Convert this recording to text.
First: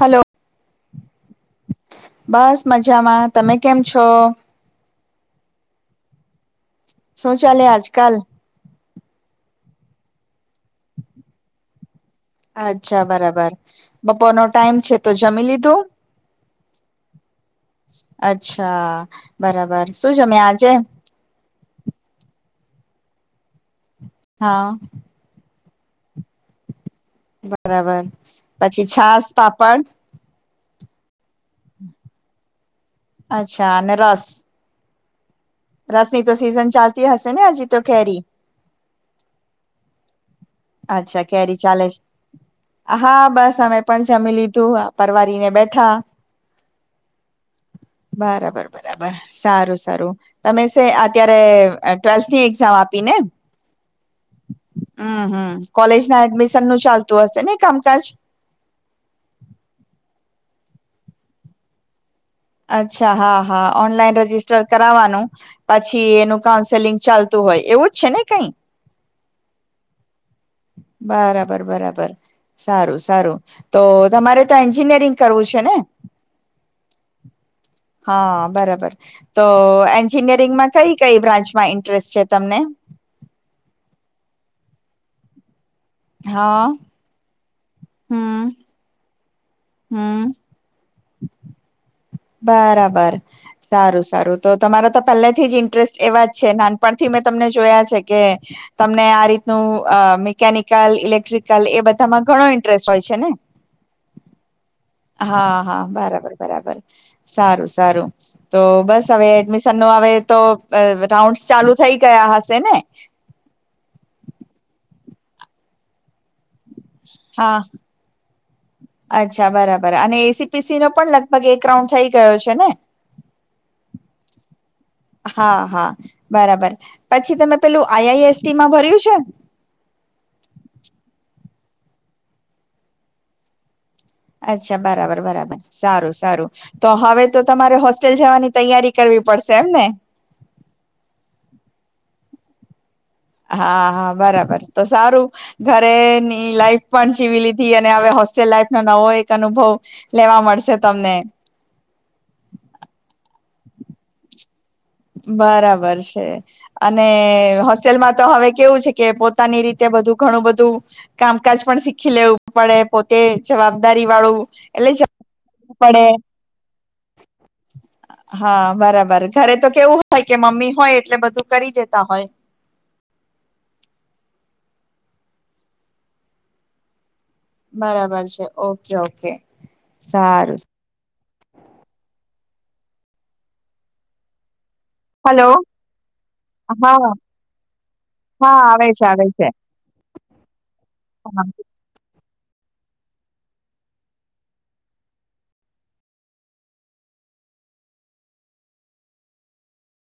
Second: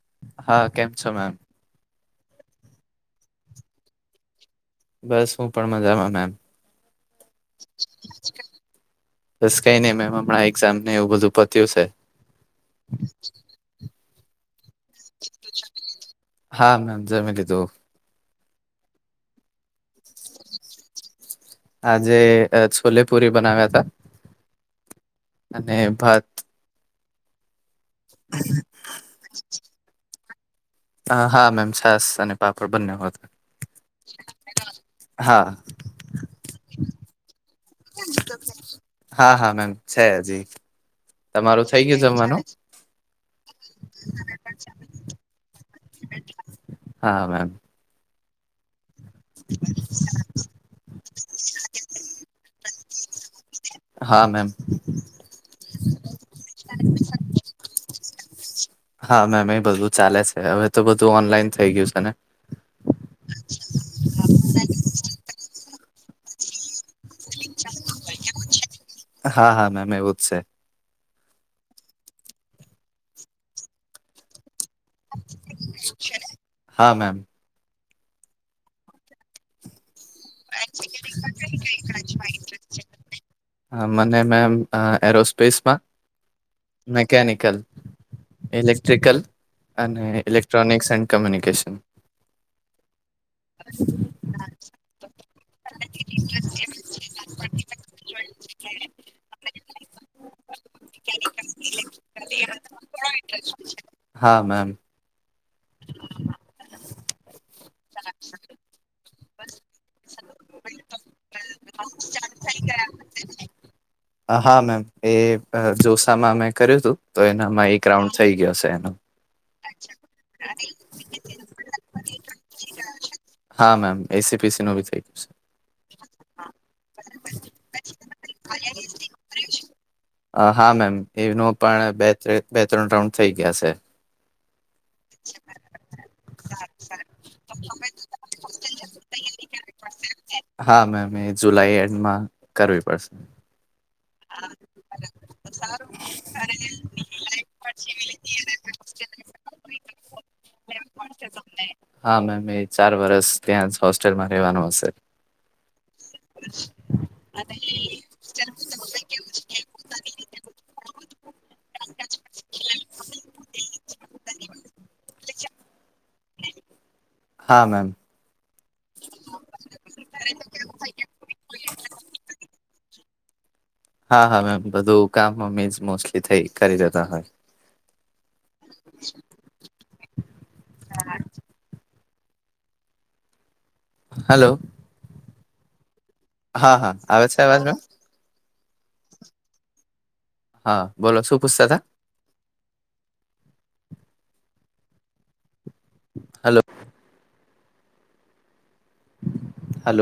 Hello હા કેમ છો મેમ બસ મજામાં તમે કેમ છો બસ હું પણ મજામાં મેમ શૌચાલય આજકાલ બસ કઈ નઈ મેમ હમણા એક્ઝામ ને એવું બધું પત્યું હ છે અચ્છા બરાબર બપોરનોો ટાઈમ છે તો જમી લીધું જમીલી તોું અચ્છા બરાબર શું જમ આજે આજે છોલેપુરી બનાવ્યા હતા હા અને ભાત બરાબર પછી છાસ પાપડ હ હા મેમ છા નને પાપ અચ્છા અને રસ હા રસ ની તો સીઝન ચાલતી હશે ને હજી તો કેરી [inaudible] હા હા મેમ છે હ જ અચ્છા કેરી ચાલે હા બસ અમે પણ જમી લીધું પરવારીને બેઠા હા મેમ બરાબર બરાબર સારું સારું તમે છે અત્યારે ટ્વેલ્થ ની એક્ઝામ આપ પને હા મેમ કોલેજ ના એડમિશન નું ચાલતું હશે ને કામકાજ હા મેમ એ બધું ચાલે છે હવે તો બધું ઓનલાઈન થઈ ગયું છે ને અચ્છા હા હા ઓનલાઈન રજિસ્ટર કરાવવાનું પછી એનું કાઉન્સેલિંગ ચાલતું હોય એવું જ છે ને કઈ હા હા મેમ એવું જ છે બરાબર બરાબર સારું સારું તો તમારે એન્જિનિયરિંગ કરવું છે ને હા મેમ હા બરાબર તો એ એન્જિનિયરિંગમાં કઈ કઈ બ્રાન્ચમાં ઇન્ટરેસ્ટ છે તમને મને મેમ એરોસ્પેસમાં હા મેકેનિકલ હમ ઇલેક્ટ્રિકલ અને હમ ઇલેક્ટ્રોનિકસ એન્ડ કમ્યુનિકેશન બરાબર સારું સારું તો તમારા તો પહેલા થી જ ઇન્ટરેસ્ટ એવા જ છે નાનપણથી મેં તમને જોયા છે કે તમને આ રીતનું અ મિકેનિકલ ઇલેક્ટ્રિકલ એ બધામાં ઘણો ઇન્ટરેસ્ટ હોય છે ને. હા મેમ. હા હા બરાબર બરાબર. સારું સારું તો બસ હવે એડમિશન નું હ તો રાઉન્ડ ચાલુ થાય થઈ ગયા હશે ને. હા મેમ એ જોસામાં મે કર્યું હતું તો હા એનામાં એક રાઉન્ડ થઈ ગયો છે એનો. પીસી નો પણ લગભગ એક રાઉન્ડ થઈ ગયો છે ને. હા ma'am A C P C નું ભી થઇ ગયું હા હા છે. બરાબર પછી તમે પેલું આઈ આઈ એસ ટી માં ભર્યું છે. હા મેમ એનું પણ બે બે ત્રણ રાઉન્ડ થઈ ગયા છે. અચ્છા બરાબર બરાબર સારું સારું તો હવે તો તમારે હોસ્ટેલ જવાની તૈયારી કરવી પડશે. ને. હા મેમ એ જુલાઈ એન્ડમાં કરવી પડશે. હા. હા બરાબર તો સારું ઘરેની લાઈફ પણ જીવી લીધી અને હવે હોસ્ટેલ લાઈફ ન વો એક અનુભવ લેવા મળશે તમને. હા મેમ એ ચાર વરષ ત્યાં હોસ્ટેલમાં રહેવાનું હશે. બરાબર છે અને હોસ્ટેલમાં તો હવે કેવું છે કે પોતાની રીતે બધું ઘણું બધું કામકાજ પણ શીખી લેવું પડે પોતે જવાબદારી વાળું એટલે જું પડે. હા મેમ. હા બરાબર ઘરે તો કેવું હોય કે મમ્મી હોય એટલે બધું કરી જેતા હોય. હા હા મેમ બધું કામ મમી મોસ્ટલી થઈ કરી દેતા હોય. બરાબર છે ઓકે ઓકે સારું. હલો. હલો. હા હા આવે છે અવાજમાં મેમ. હા આવે છે આવે છે. હા બોલો શું હા પૂછતા હતા. હલો. હલો.